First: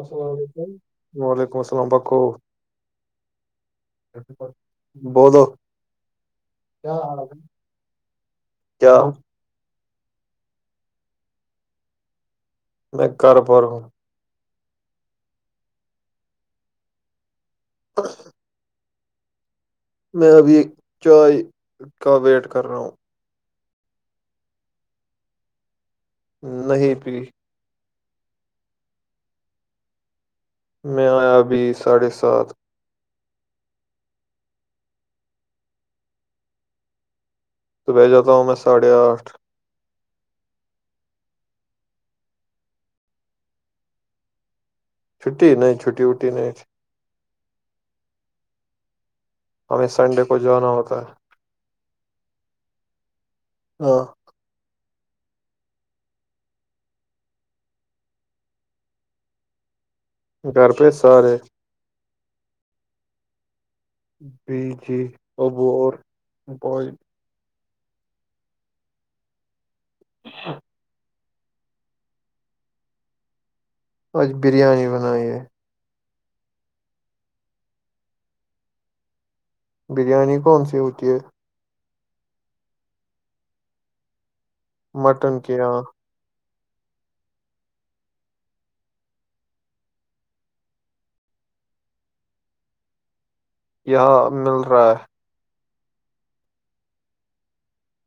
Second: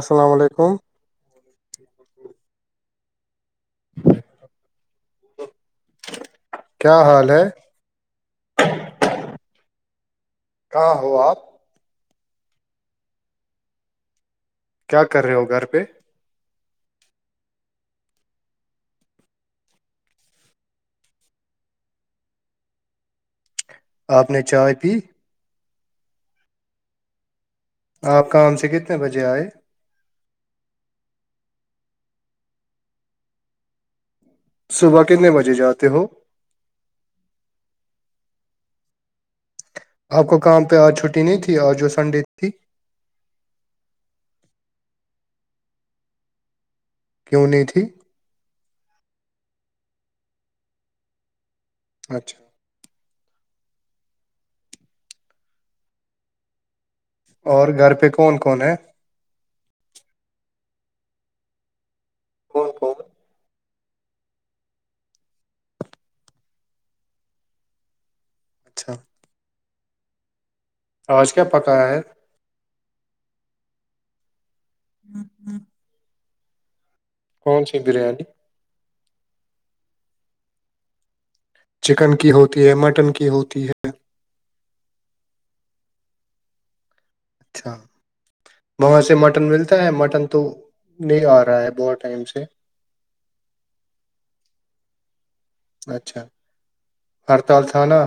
السلام علیکم وعلیکم السلام پاکو بولو کیا حال ہے کیا کہاں ہو آپ میں گھر پر ہوں کیا کر رہے ہو گھر پہ میں ابھی چائے کا ویٹ کر رہا ہوں آپ نے چائے پی نہیں پ آپ کام سے کتنے بجے آئے میں آیا ابھی ساڑھے سات صبح کتنے بجے جاتے ہو تو بہ جاتا ہوں میں ساڑھے آٹھ آپ کو کام پہ آج چھٹی نہیں تھی آج جو سنڈے تھی چھٹی نہیں چھٹی وٹی نہیں کیوں نہیں تھی ہمیں سنڈے کو جانا ہوتا ہے اچھا ہ [unintelligible] اور گھر پہ کون کون ہے گھر پہ سارے کون کون بی کے کبور بال اچھا ہچ آوج کیا پکا ہے آج بریانی بنائی ہے کون س دریےی بریانی کون سی ہوتی ہے چکن کی ہوتی ہے مٹن کی ہوتی ہے مٹن کیا ہاں اچھا وہاں سے مٹن ملتا ہے مٹن تو نہیں آ رہا ہے بہت ٹائم سے یہاں مل رہا ہے اچھا ہڑتال تھا نا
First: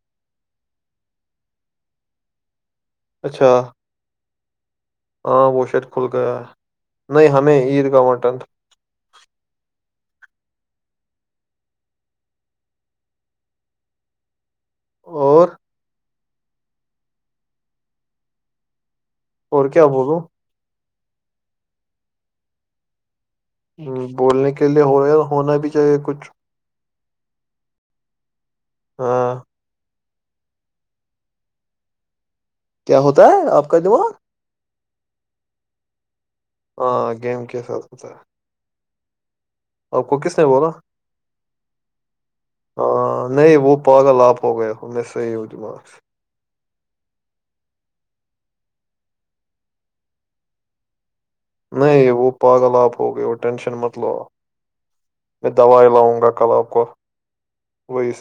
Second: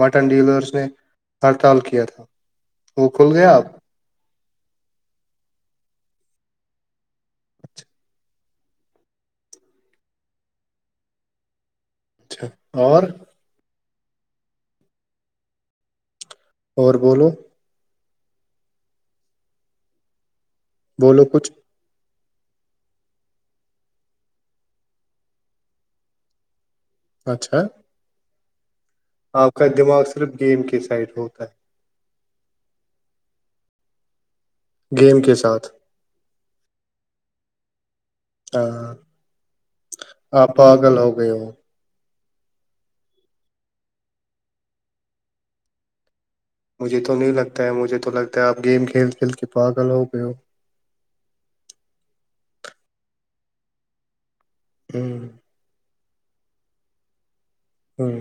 مٹن ڈیلرس نے ہڑتال کیا تھا وہ کھل اچھا گیا آپ ہاں وہ شاید کھل گیا ہے نہیں ہمیں اچھا عیدگاہ مٹن اچھا اور اور اور بولو اور کیا بولوں وہ لوگ کچھ ہ بولنے کے لیے ہو رہا ہونا بھی چاہیے کچھ اچھا ہاں آپ کا دماغ صرف گیم کے سائڈ ہوتا ہے کیا ہوتا ہے آپ کا دیمار گیم کے ساتھ ہاں گیم کیسا ہو ہوتا ہاں کو کس نے آپ بولا پاگل ہو گئے ہو ہاں نہیں وہ پاگل آپ ہو گیا ہو میں صحیح ہوںم مجھے تو نہیں لگتا ہے مجھے تو لگتا ہے آپ گیم کھیل کھیل کے تو آگل ہو گئے ہو نہیں وہ پاگل آپ ہو گئے وہ ٹینشن مت لو ہ میں دوائی لاؤں گا کل آپ کو وہی ہ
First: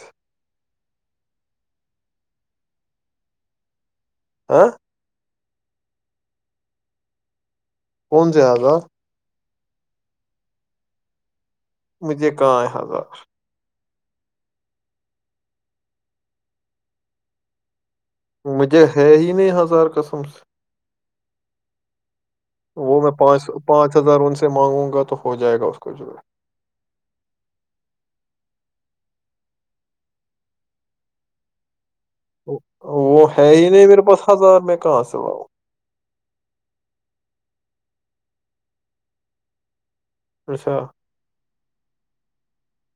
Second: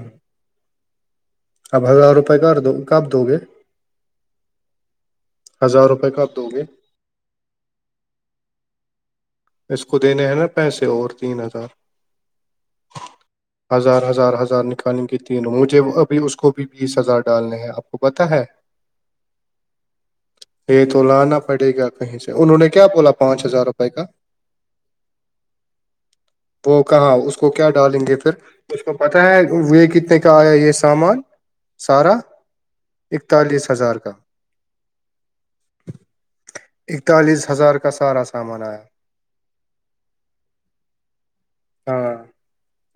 اب ہزار روپئے ک دو کب دو گے آاں [unintelligible] ہزار روپئے کاب دو گے کون سے آزات اس کو دینے ہیں نا پیسے اور تین ہزار کہ حضار ہزار ہزار ہزار نکالیں گے تینوں مجھے ابھی اس کو بھی بیس ہزار ڈالنے ہیں آپ کو پتا ہے مجھے ہے ہی نہیں ہزار قسم یہ تو لانا پڑے گا کہیں سے انہوں نے کیا وہ میں بولا پانچ ہزار روپئے کا ہزار ان سے مانگوں گا تو ہو جائے گا اس کو جو ہے وہ کہاں اس کو کیا ڈالیں گے پھر اس کو پتہ ہے یہ کتنے کا آیا یہ سامان سارا وہ ہے ہی اکتالیس نہیں ہزار میرے کا پاس ہزار میں کہاں سے با ہؤ اکتالیس ہزار کا سارا سامان آیا اچھا ہاں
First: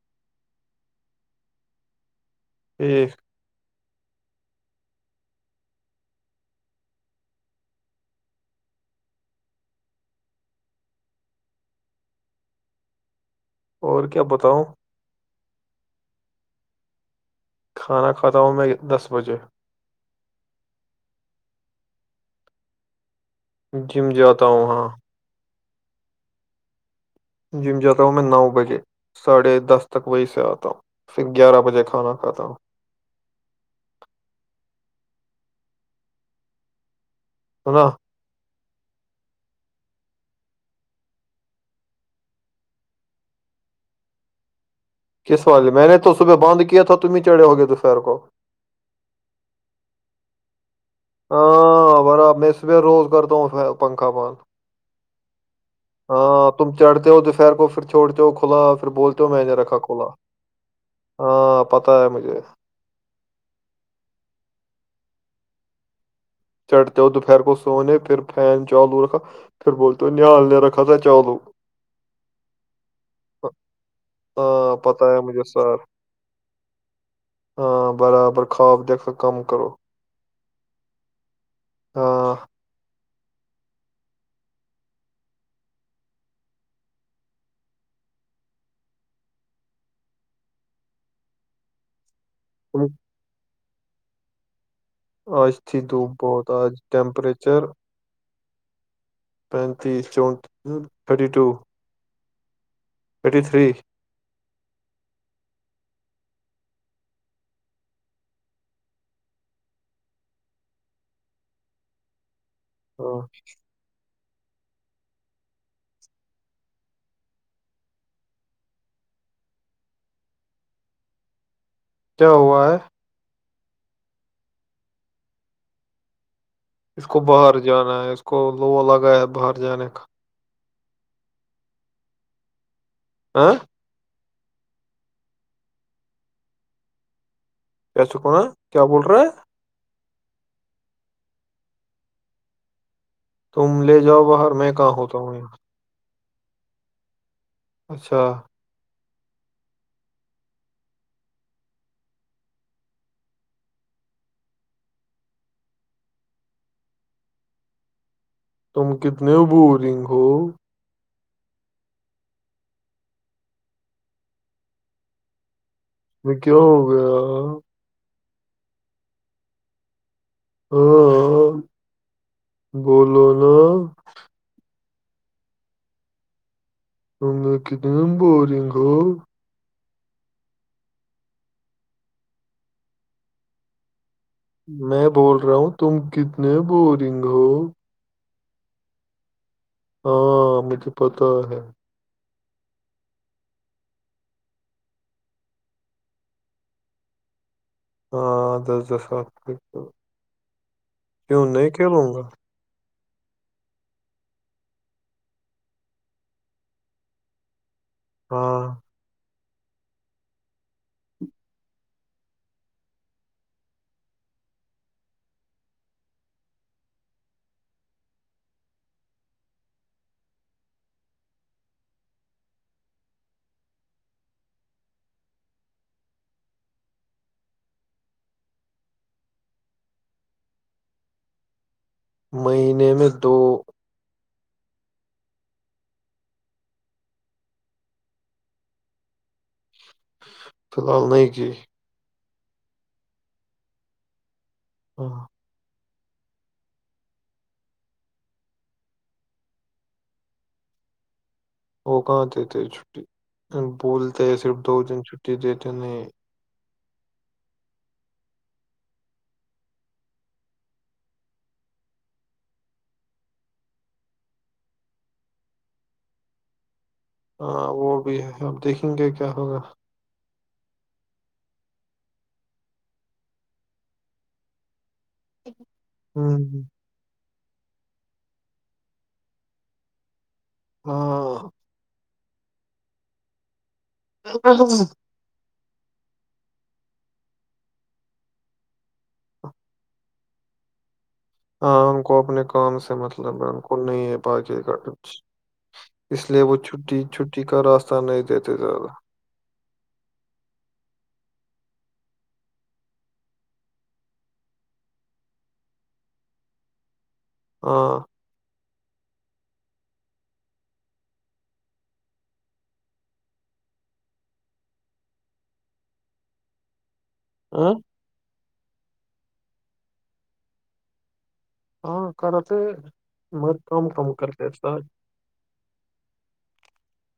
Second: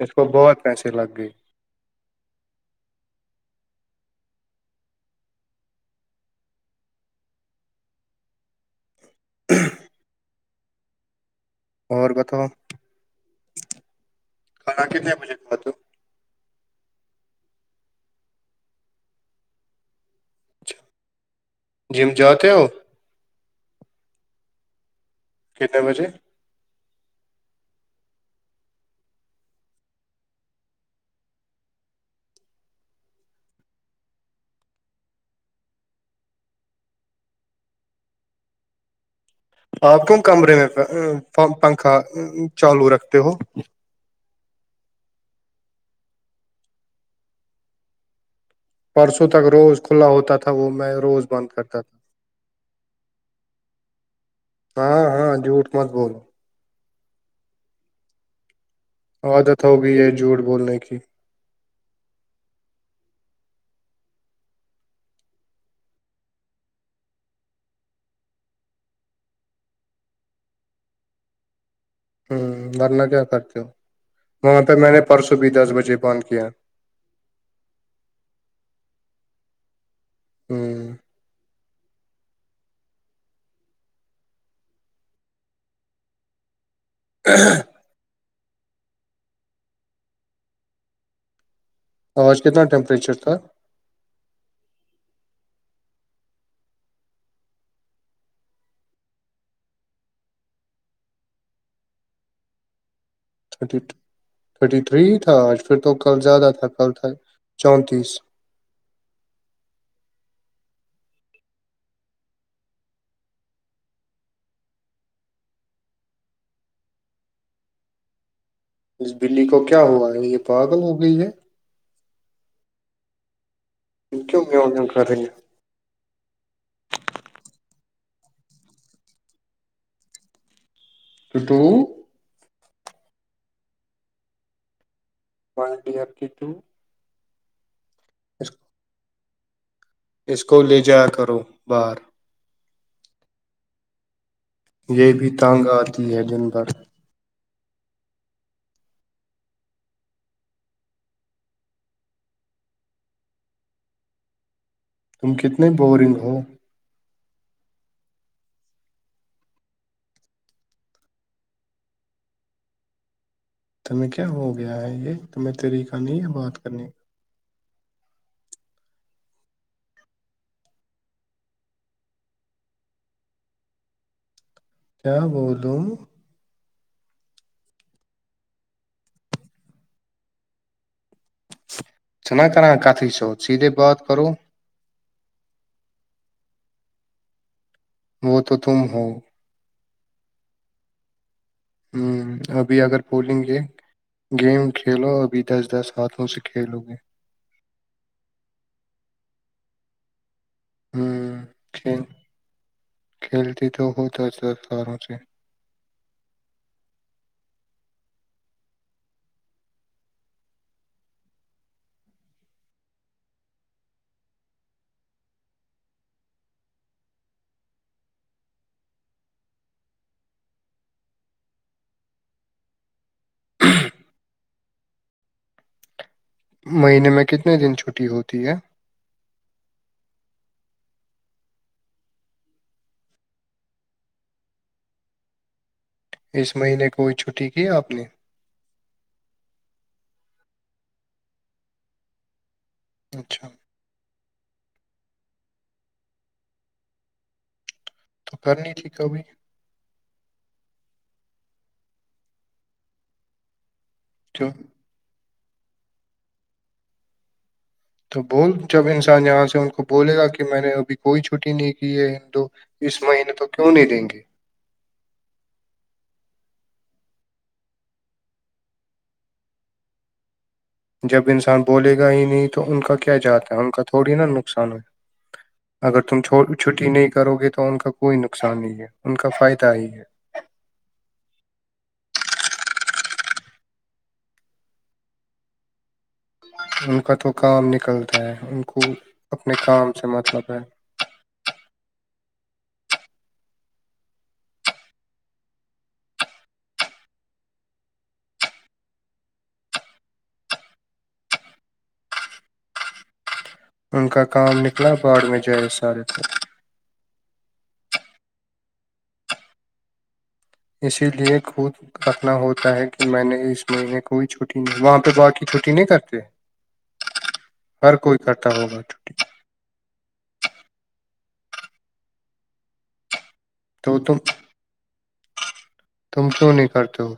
اس کو بہت پیسے لگ گئے ہی [unintelligible] اور کتو اور کیا بتاؤں ہاں کتنے بجے ب تو کھانا کھاتا ہوں میں دس بجے جیم جتے ہو جم جاتا ہوں ہاں کتنے بجے یہ ساڑھے دس تک وہی سے آتا ہوں پھر گیارہ بجے کھانا کھاتا ہوں [unintelligible] آپ کوم کمرے میں پنکھا چالو رکھتے ہو کس والے میں نے تو صبح بند کیا تھا تم ہی چڑھے ہو گے دوپہر کو پرسوں تک روز کھلا ہوتا تھا وہ میں روز بند کرتا تھا ہاں برا میں صبح روز کرتا ہوں پنکھا بند ہاں ہاں جٹ ہاں تم چڑھتے ہو دوپہر کو پھر چھوڑتے ہو کھلا پھر بولتے ہو میں نے عادت رکھا ہوگئی کلا ہے جھوٹ بولنے کی ہاں پتا ہے مجھے چڑھتے ہو دوپہر کو سونے پھر فین چالو رکھا پھر بول تو نال نہیں رکھا تھا چالو ہوں ورنہ کیا کرتے ہو وہاں پہ ہاں میں نے پتہ ہے پرسوں مجھے بھی دس سر بجے بند کیا ہاں برابر خواب دھ کم کرو ہوں ہاں [unintelligible] آواز کتنا تم- ٹیمپریچر تھا آج تھی دپ بہت آج ٹپریچر پینتیس چونتی thirty two thirty thirty three تھا آج پھر تو کل زیادہ تھا کل تھا چونتیس [unintelligible] اس بلی کو کیا ہوا ہے یہ پاگل ہو گئی ہے کیاوا انکو میو د خ رہیںے اس کو باہر جانا ہے اس کو لوا لگا ہے باہر جانے کا تو توو آ ون ڈر کی ٹو کیسکناا کیا بول رہا ہے اس کو لے جا کرو باہر تم لے جاؤ باہر میں کہاں یہ ہوتا بھی ہوں یہاں ٹانگ آتی ہے دن بھر اچھا تم کتنے بورنگ ہو تم کتنے بورنگ ہو تمہیں کیا ہو گیا ہے یہ تمہیں ترییکہ نہیں ہے تمہیں کیا بات ہو کرنی گیا ہاں بولو نا کیا بولوں تو میں ک دم بورورنگ ہو چنا کرنا کااتھی سے سیدھے بات کرو میں بول رہا ہوں تم کتنے بورنگ ہو وہ تو تم ہو ہاں مجھے پتا ہے ہوں ابھی اگر بولیں گے گیم کھیلو ابھی دس دس ہاتھوں سے کھیلو گے ہاں دس دس سات ر ہوں کیوں نہیں کہہ کھیل لوں گا کھیلتی تو ہوتا ا ساروں سے ہاں مہینے میں کتنے دن چھٹی ہوتی ہے مہینے میں دو اس مہینے کوئی چھٹی کی آپ نے فی الحال نئی ک اچھا ہ تو کرنی تھی کبھی وہ کہاں دیتے چھٹی بولتے کیوں صرف دو دن چھٹی دیتے انہیں تو بول جب انسان یہاں سے ان کو بولے گا کہ میں نے ابھی کوئی چھٹی نہیں کی ہے ہند اس مہینے تو کیوں نہیں دیں گے ہاں وہ بھی ہے اب دیکھیں گے کیا ہوگا جب انسان بولے گا ہی نہیں تو ان کا کیا جاتا ہے ان کا تھوڑی نا نقصان ہے اگر تم ہ چھ چھٹی نہیں کرو گے تو ان کا کوئی نقصان نہیں ہے ان کا فائدہ ہی ہے ہاں ہ ان کا تو کام نکلتا ہے ان کو اپنے کام سے مطلب ہے ہاں ان کو اپنے کام سے مطلب بالکل نہیں ہے باقی کا کچھ اس لیے وہ چھٹی چھٹی کا راستہ نہیں دیتے زیادہ ان کا کام نکلا باڑ میں جائے سارے پ ہ اسی لیے خود رکھنا ہوتا ہے کہ میں نے اس مہینے کوئی چھٹی نہیں وہاں پہ باقی چھٹی نہیں کرتے [unintelligible] ہ ہر کوئی اٹھا ہوگا چٹی ہاں کرتے مگر کام تو کم تم کرتے اس تم کیوں نہیں کرتے ہو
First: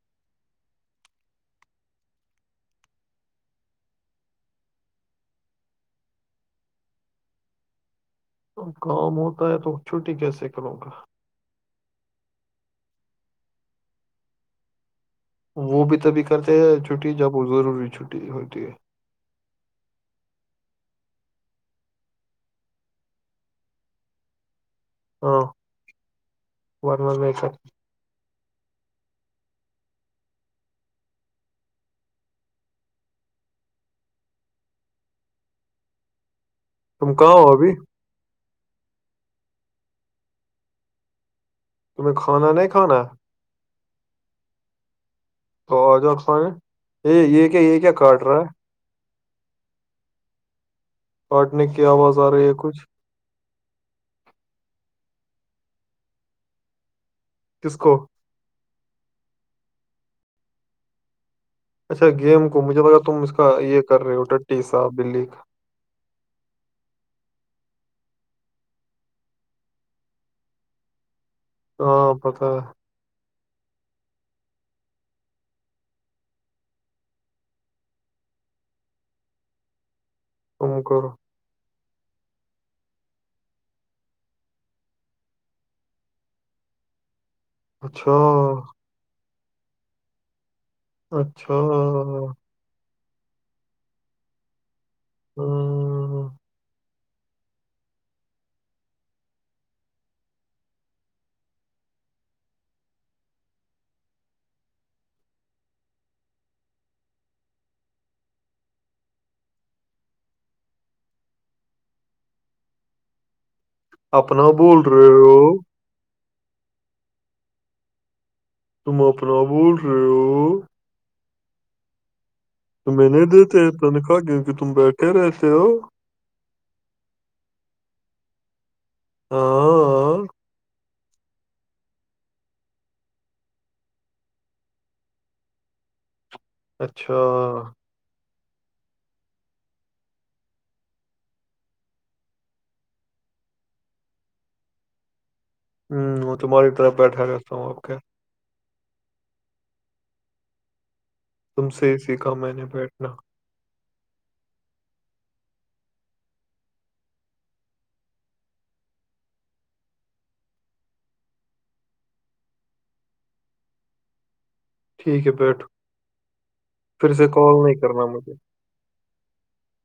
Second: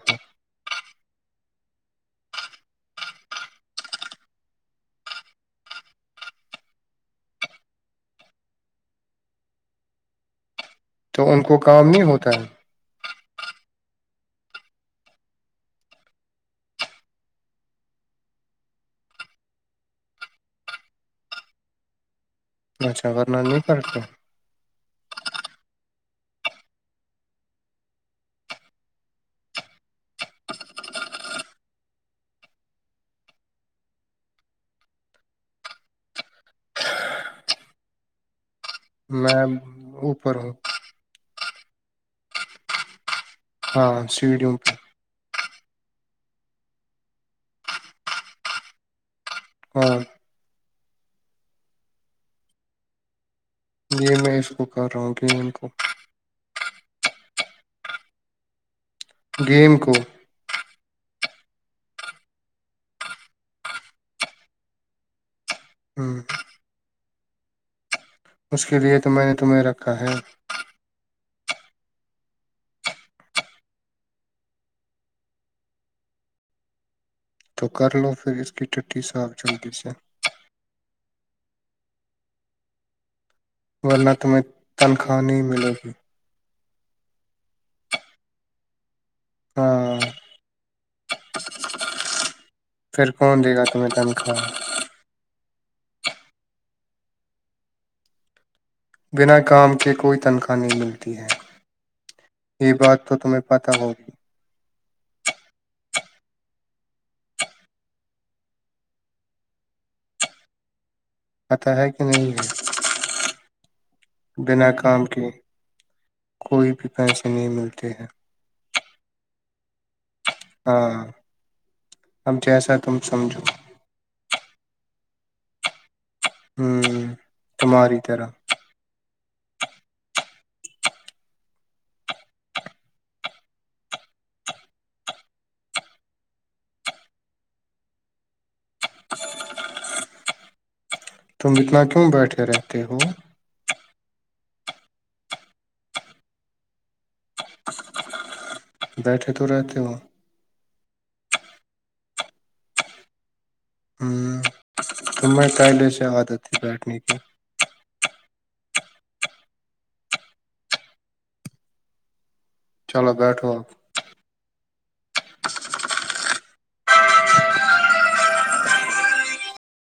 ا کام ہوتا ہے تو چھٹی کیسے کروں گا تو ان کو کام نہیں ہوتا ہے وہ بھی تبھی کرتے ہیں چھٹی جب وہ ضروری چھٹی ہوتی ہے اچھا ورننا نہیں کرتے ہے ہاں وارمار میں س تم کہاں ہو ابھی میں اوپر ہوں تمہیں کھانا نہیں کھانا ہاں سیڈیم پہ تو آ جاؤ فائ یہ یہ کیا یہ کیا کاٹ رہا ہے ہاں کاٹنے کی آواز آ رہی ہے کچھ یہ میں اس کو کر رہا ہوں کہ ان کو کس کو گیم کو اچھا گیم کو مجھے لگا تم اس کا یہ کر رہے ہو ٹی سا بلی کا ہوں اس کے لیے تو میں نے تمہیں رکھا ہے ہاں پتاا تو کر لو پھر اس کی ٹی صاف جلدی سے ام کر ورنت میں تنخواہ نہیں ملے گی اچھا ہاں اچھا پھر کون د گا تم ت کہ ہ [unintelligible] بنا کام کے کوئی تنخواہ نہیں ملتی ہے یہ بات تو تمہیں پتتا ہوگی پتاہ ہے کہ نہیں ہے اپنا بنا بول کام رہے کے ہو کوئی بھی پیسے نہیں ملتے ہیں تم اپنا بول رہے ہو ہاں ہمچ ای س تم نہیں دیتے تنکھاہ کی کہ تم بیٹھے رہےتے ہو ہوں تماری طرح ہاں اچھا تم اتنا کیوں بیٹھے رہتے ہو ہوں تمہاری طرف بیٹھا رہتا ہوں آپ کا بیٹھے تو رہتے ہو تم سے ہی سیکھا میں نے بیٹھنا ہوں تمیں کاہلے سے عادت تھی بیٹھنے کی چلو بیٹھو آپ ٹھیک ہے بیٹھو پھر سے کال نہیں کرنا مجھے